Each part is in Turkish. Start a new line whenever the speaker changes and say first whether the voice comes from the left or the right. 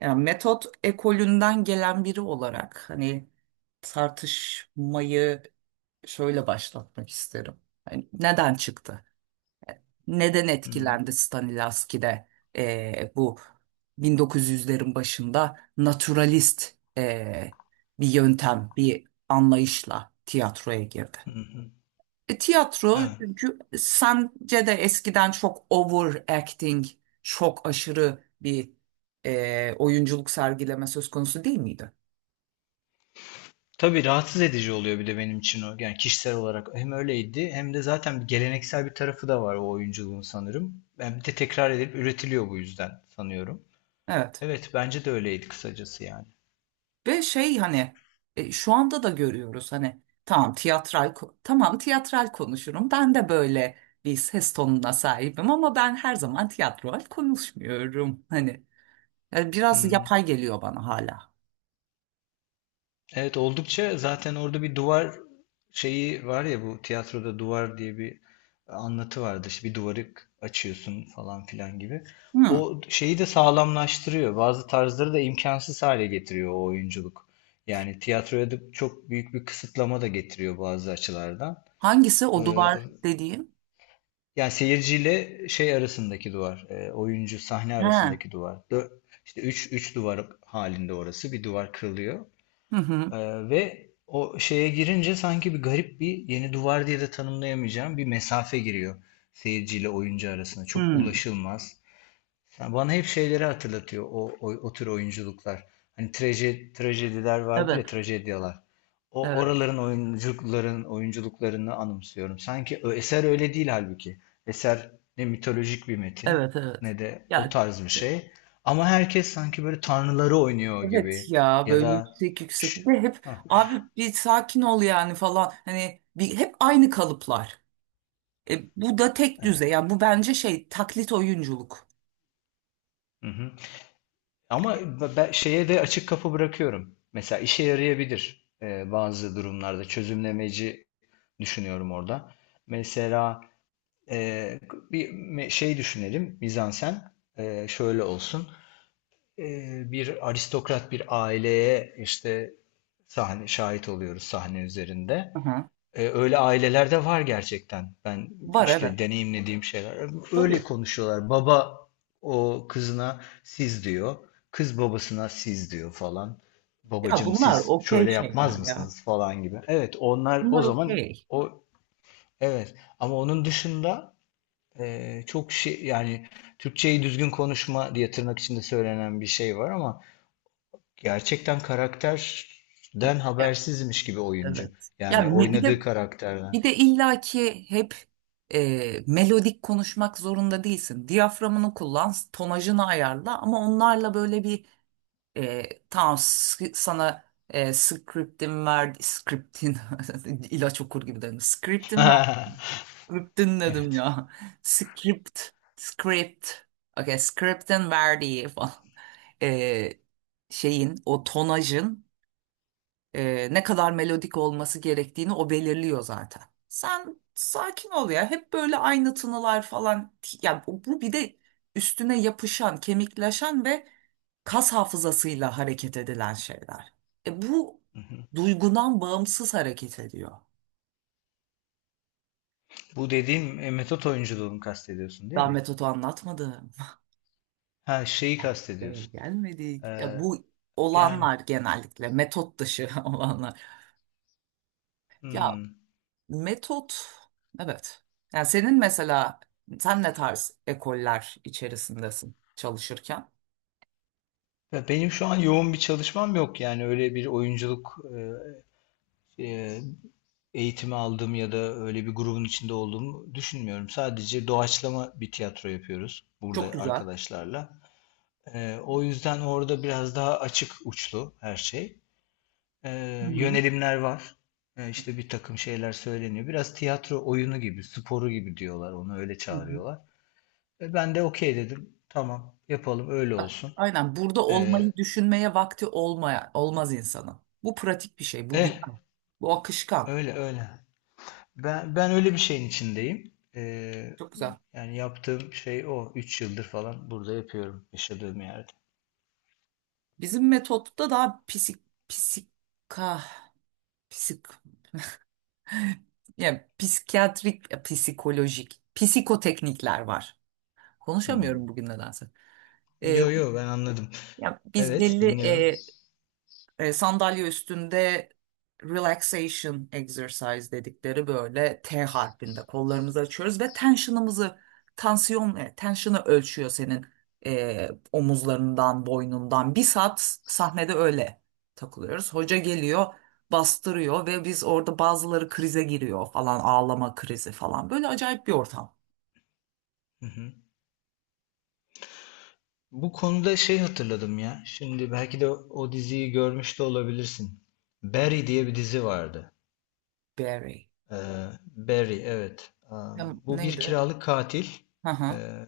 right: Yani metot ekolünden gelen biri olarak tartışmayı şöyle başlatmak isterim. Hani neden çıktı? Neden
left: Hımm.
right: etkilendi Stanislavski'de? Bu 1900'lerin başında naturalist, bir yöntem, bir anlayışla tiyatroya girdi.
left: Hı hı.
right: E, tiyatro,
left: Evet.
right: çünkü sence de eskiden çok overacting, çok aşırı bir oyunculuk sergileme söz konusu değil miydi?
left: Tabii rahatsız edici oluyor bir de benim için o. Yani kişisel olarak hem öyleydi hem de zaten bir geleneksel bir tarafı da var o oyunculuğun sanırım. Yani bir de tekrar edilip üretiliyor bu yüzden sanıyorum.
right: Evet.
left: Evet bence de öyleydi kısacası yani.
right: Ve şu anda da görüyoruz, hani tamam, tamam, tiyatral konuşurum. Ben de böyle bir ses tonuna sahibim ama ben her zaman tiyatral konuşmuyorum. Yani biraz
left: Hı.
right: yapay geliyor bana hala.
left: Evet oldukça zaten orada bir duvar şeyi var ya, bu tiyatroda duvar diye bir anlatı vardı. İşte bir duvarı açıyorsun falan filan gibi.
right: Hı.
left: O şeyi de sağlamlaştırıyor. Bazı tarzları da imkansız hale getiriyor o oyunculuk. Yani tiyatroya da çok büyük bir kısıtlama da getiriyor bazı açılardan.
right: Hangisi o
left: Ee,
right: duvar dediğim?
left: Yani seyirciyle şey arasındaki duvar, oyuncu sahne
right: He. Hı
left: arasındaki duvar. İşte üç duvar halinde orası. Bir duvar kırılıyor.
right: hı.
left: Ee, Ve o şeye girince sanki bir garip bir yeni duvar diye de tanımlayamayacağım bir mesafe giriyor seyirciyle oyuncu arasında. Çok
right: Hı.
left: ulaşılmaz. Yani bana hep şeyleri hatırlatıyor o tür oyunculuklar. Hani trajediler vardır ya,
right: Evet.
left: trajedyalar. O
right: Evet.
left: oraların oyunculuklarını anımsıyorum. Sanki eser öyle değil halbuki. Eser ne mitolojik bir metin
right: Evet, evet.
left: ne de o
right: Ya,
left: tarz bir şey. Ama herkes sanki böyle tanrıları oynuyor
right: evet,
left: gibi
right: ya
left: ya
right: böyle
left: da.
right: yüksek yüksek, bir de hep abi bir sakin ol yani falan, hani bir hep aynı kalıplar. Bu da tek düze,
left: Evet.
right: yani bu bence taklit oyunculuk.
left: Hı hı. Ama ben şeye de açık kapı bırakıyorum. Mesela işe yarayabilir bazı durumlarda. Çözümlemeci düşünüyorum orada. Mesela e, bir şey düşünelim. Mizansen şöyle olsun. E, Bir aristokrat bir aileye işte sahne şahit oluyoruz sahne üzerinde.
right: Aha.
left: Öyle aileler de var gerçekten. Ben
right: Var, evet.
left: işte deneyimlediğim şeyler. Öyle
right: Tabii.
left: konuşuyorlar. Baba o kızına siz diyor. Kız babasına siz diyor falan.
right: Ya
left: Babacım
right: bunlar
left: siz
right: okey
left: şöyle
right: şeyler
left: yapmaz
right: ya.
left: mısınız falan gibi. Evet, onlar o
right: Bunlar
left: zaman
right: okey.
left: o evet, ama onun dışında çok şey yani, Türkçeyi düzgün konuşma diye tırnak içinde söylenen bir şey var ama gerçekten karakterden
right: Ya,
left: habersizmiş gibi oyuncu.
right: evet.
left: Yani
right: Bir de
left: oynadığı
right: bir
left: karakterden.
right: de illaki hep melodik konuşmak zorunda değilsin. Diyaframını kullan, tonajını ayarla, ama onlarla böyle bir... Tamam, sana scriptin verdi, ilaç okur gibi dedim. Scriptin ver, scriptin dedim
left: Evet.
right: ya. Script, script. Okay, scriptin verdiği falan. E, Şeyin o tonajın ne kadar melodik olması gerektiğini o belirliyor zaten. Sen sakin ol ya. Hep böyle aynı tınılar falan. Ya, bu bir de üstüne yapışan, kemikleşen ve kas hafızasıyla hareket edilen şeyler. Bu
left: Hı hı.
right: duygudan bağımsız hareket ediyor.
left: Bu dediğin metot oyunculuğunu kastediyorsun değil
right: Daha
left: mi?
right: metodu anlatmadım.
left: Ha şeyi
right: Buraya
left: kastediyorsun.
right: gelmedik. Ya,
left: Ee,
right: bu
left: Yani
right: olanlar genellikle metot dışı olanlar. Ya,
left: hmm.
right: metot, evet. Yani senin mesela sen ne tarz ekoller içerisindesin çalışırken?
left: Ya benim şu an yoğun bir çalışmam yok, yani öyle bir oyunculuk e, e, eğitimi aldığım ya da öyle bir grubun içinde olduğumu düşünmüyorum. Sadece doğaçlama bir tiyatro yapıyoruz
right: Çok
left: burada
right: güzel.
left: arkadaşlarla. O yüzden orada biraz daha açık uçlu her şey. e,
right: Hı hı.
left: Yönelimler var. İşte bir takım şeyler söyleniyor. Biraz tiyatro oyunu gibi, sporu gibi diyorlar. Onu öyle
right: Hı hı.
left: çağırıyorlar. Ben de okey dedim. Tamam, yapalım öyle
right: A-
left: olsun.
right: Aynen, burada
left: E,
right: olmayı düşünmeye vakti olmaya olmaz insanın. Bu pratik bir şey, bu güzel.
left: eh,
right: Bu akışkan.
left: Öyle öyle. Ben öyle bir şeyin içindeyim.
right: Çok güzel.
left: Yani yaptığım şey o. 3 yıldır falan burada yapıyorum yaşadığım yerde.
right: Bizim metotta daha psika psik psikiyatrik, psikolojik psikoteknikler var.
left: Hmm.
right: Konuşamıyorum bugün nedense. Ee,
left: Yo yo, ben anladım.
right: Ya biz
left: Evet,
right: belli
left: dinliyorum.
right: sandalye üstünde relaxation exercise dedikleri böyle T harfinde kollarımızı açıyoruz ve tension'ımızı, tension'ı ölçüyor senin omuzlarından, boynundan. Bir saat sahnede öyle takılıyoruz, hoca geliyor, bastırıyor ve biz orada bazıları krize giriyor falan, ağlama krizi falan, böyle acayip bir ortam.
left: Hı hı. Bu konuda şey hatırladım ya. Şimdi belki de o diziyi görmüş de olabilirsin. Barry diye bir dizi vardı.
right: Berry.
left: Ee, Barry, evet.
right: Ya,
left: Bu bir
right: neydi?
left: kiralık katil.
right: Hı hı.
left: Ee,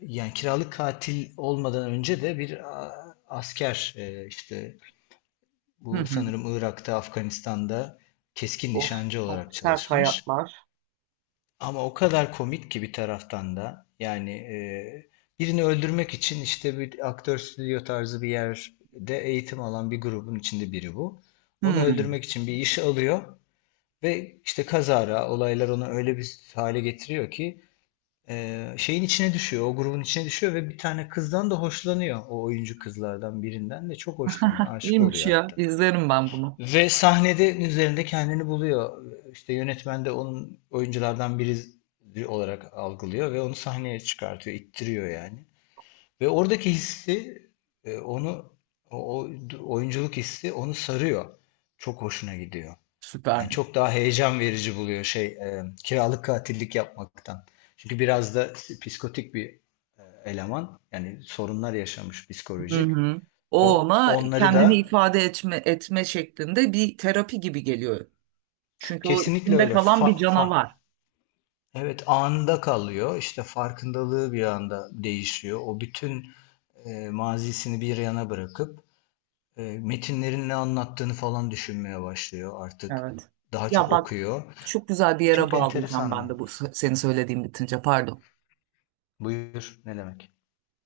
left: Yani kiralık katil olmadan önce de bir asker. İşte
right: Hı
left: bu
right: hı.
left: sanırım Irak'ta, Afganistan'da keskin
right: Of,
left: nişancı
right: çok
left: olarak
right: sert
left: çalışmış.
right: hayatlar.
left: Ama o kadar komik ki bir taraftan da, yani birini öldürmek için işte bir aktör stüdyo tarzı bir yerde eğitim alan bir grubun içinde biri bu. Onu
right: Hmm.
left: öldürmek için bir iş alıyor ve işte kazara olaylar onu öyle bir hale getiriyor ki şeyin içine düşüyor, o grubun içine düşüyor ve bir tane kızdan da hoşlanıyor. O oyuncu kızlardan birinden de çok hoşlanıyor, aşık
right: İyiymiş
left: oluyor
right: ya.
left: hatta.
right: İzlerim ben bunu.
left: Ve sahnede üzerinde kendini buluyor. İşte yönetmen de onun oyunculardan biri olarak algılıyor ve onu sahneye çıkartıyor, ittiriyor yani. Ve oradaki hissi, onu, o o- oyunculuk hissi onu sarıyor. Çok hoşuna gidiyor. Yani
right: Süper.
left: çok daha heyecan verici buluyor şey, kiralık katillik yapmaktan. Çünkü biraz da psikotik bir eleman. Yani sorunlar yaşamış
right: Hı
left: psikolojik.
right: hı. O
left: O
right: ona
left: onları
right: kendini
left: da
right: ifade etme şeklinde bir terapi gibi geliyor. Çünkü o
left: kesinlikle
right: içinde
left: öyle
right: kalan bir canavar.
left: evet, anında kalıyor. İşte farkındalığı bir anda değişiyor. O bütün mazisini bir yana bırakıp metinlerin ne anlattığını falan düşünmeye başlıyor artık.
right: Evet.
left: Daha çok
right: Ya bak,
left: okuyor.
right: çok güzel bir yere
left: Çok
right: bağlayacağım
left: enteresandı.
right: ben de bu senin söylediğin bitince, pardon.
left: Buyur ne demek?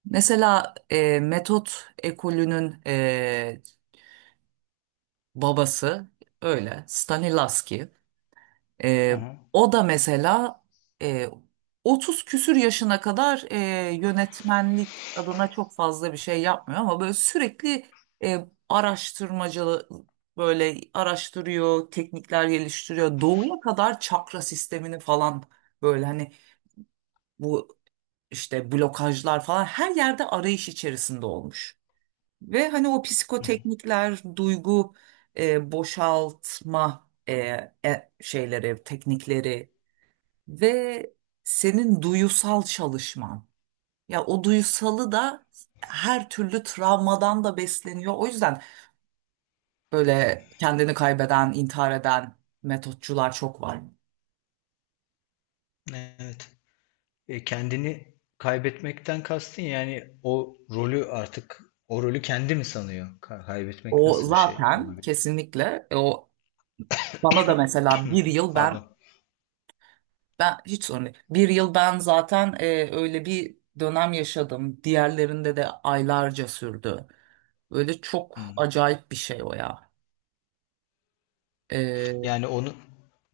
right: Mesela metot ekolünün babası öyle Stanislavski.
left: Hı
right: Ee,
left: hı.
right: O da mesela e, 30 küsür yaşına kadar yönetmenlik adına çok fazla bir şey yapmıyor, ama böyle sürekli araştırmacı, böyle araştırıyor, teknikler geliştiriyor. Doğuya kadar çakra sistemini falan, böyle hani bu işte blokajlar falan, her yerde arayış içerisinde olmuş. Ve hani o psikoteknikler, duygu boşaltma şeyleri, teknikleri ve senin duyusal çalışman. Ya o duyusalı da her türlü travmadan da besleniyor. O yüzden böyle kendini kaybeden, intihar eden metotçular çok var.
left: Evet. Kendini kaybetmekten kastın yani o rolü artık, o rolü kendi mi sanıyor? Kaybetmek
right: O
left: nasıl bir şey
right: zaten
left: olabilir?
right: kesinlikle o bana da mesela bir yıl ben,
left: Pardon.
right: hiç sorun değil. Bir yıl ben zaten öyle bir dönem yaşadım. Diğerlerinde de aylarca sürdü. Öyle çok
left: Hı.
right: acayip bir şey o ya. E,
left: Yani onu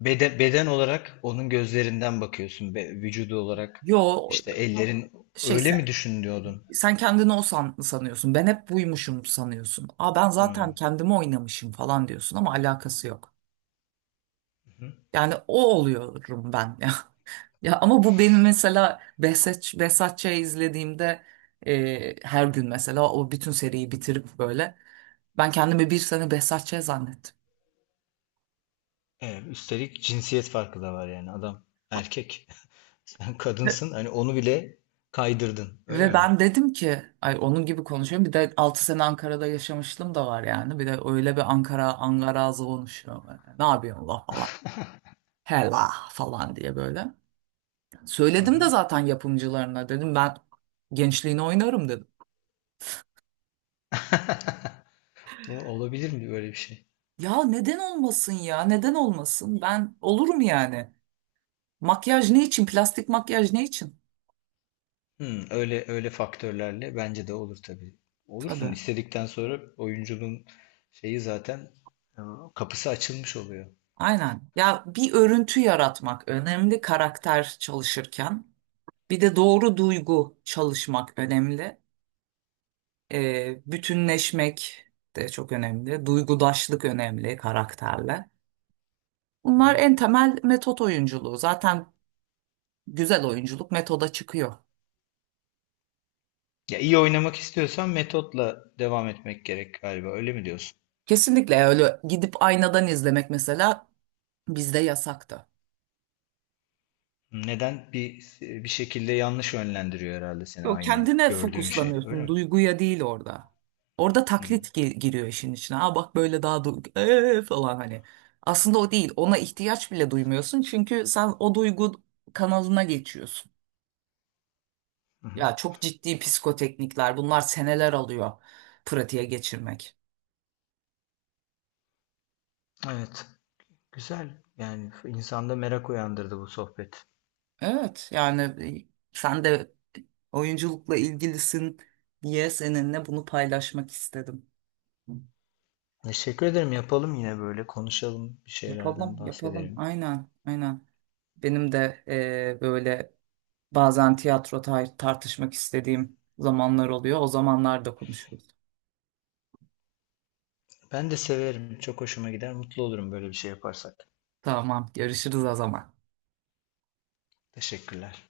left: beden olarak onun gözlerinden bakıyorsun. Vücudu olarak
right: yo
left: işte, evet, ellerin,
right: şey
left: öyle mi düşünüyordun?
right: Sen kendini o sanıyorsun. Ben hep buymuşum sanıyorsun. Aa, ben zaten
left: Hmm.
right: kendimi oynamışım falan diyorsun, ama alakası yok.
left: Hı.
right: Yani o oluyorum ben ya. Ya ama bu benim mesela Behzat Ç'yi izlediğimde her gün, mesela o bütün seriyi bitirip böyle ben kendimi bir sene Behzat Ç. zannettim.
left: Evet, üstelik cinsiyet farkı da var, yani adam erkek. Sen
right: Ve,
left: kadınsın, hani onu bile kaydırdın öyle
right: Ve
left: mi?
right: ben dedim ki, ay onun gibi konuşuyorum. Bir de 6 sene Ankara'da yaşamışlığım da var yani. Bir de öyle bir Ankara Angarazı konuşuyorum böyle. Ne yapıyorsun la falan. Hela falan diye böyle.
left: Hı
right: Söyledim de
left: hı.
right: zaten yapımcılarına, dedim ben gençliğini oynarım dedim.
left: Bu olabilir mi böyle bir şey?
right: Ya neden olmasın, ya neden olmasın ben, olur mu yani? Makyaj ne için, plastik makyaj ne için?
left: Hmm, öyle öyle faktörlerle bence de olur tabii. Olursun,
right: Tabii,
left: istedikten sonra oyunculuğun şeyi zaten, e, kapısı açılmış oluyor.
right: aynen ya, bir örüntü yaratmak önemli karakter çalışırken, bir de doğru duygu çalışmak önemli. Bütünleşmek de çok önemli, duygudaşlık önemli karakterle. Bunlar en temel metot oyunculuğu zaten, güzel oyunculuk metoda çıkıyor.
left: Ya iyi oynamak istiyorsan metotla devam etmek gerek galiba. Öyle mi diyorsun?
right: Kesinlikle öyle. Gidip aynadan izlemek mesela bizde yasaktı.
left: Neden? Bir şekilde yanlış yönlendiriyor herhalde seni,
right: Yok,
left: aynı
right: kendine
left: gördüğün şey. Öyle
right: fokuslanıyorsun,
left: mi?
right: duyguya değil orada. Orada taklit
left: Hmm.
right: giriyor işin içine. Aa bak, böyle daha duygu falan hani. Aslında o değil. Ona ihtiyaç bile duymuyorsun çünkü sen o duygu kanalına geçiyorsun.
left: Hı hı.
right: Ya çok ciddi psikoteknikler. Bunlar seneler alıyor pratiğe geçirmek.
left: Evet. Güzel. Yani insanda merak uyandırdı bu sohbet.
right: Evet yani, sen de oyunculukla ilgilisin diye seninle bunu paylaşmak istedim.
left: Teşekkür ederim. Yapalım yine böyle. Konuşalım. Bir
right: Yapalım,
left: şeylerden
right: yapalım.
left: bahsedelim.
right: Aynen, aynen. Benim de böyle bazen tartışmak istediğim zamanlar oluyor. O zamanlar da konuşuruz.
left: Ben de severim. Çok hoşuma gider. Mutlu olurum böyle bir şey yaparsak.
right: Tamam, görüşürüz o zaman.
left: Teşekkürler.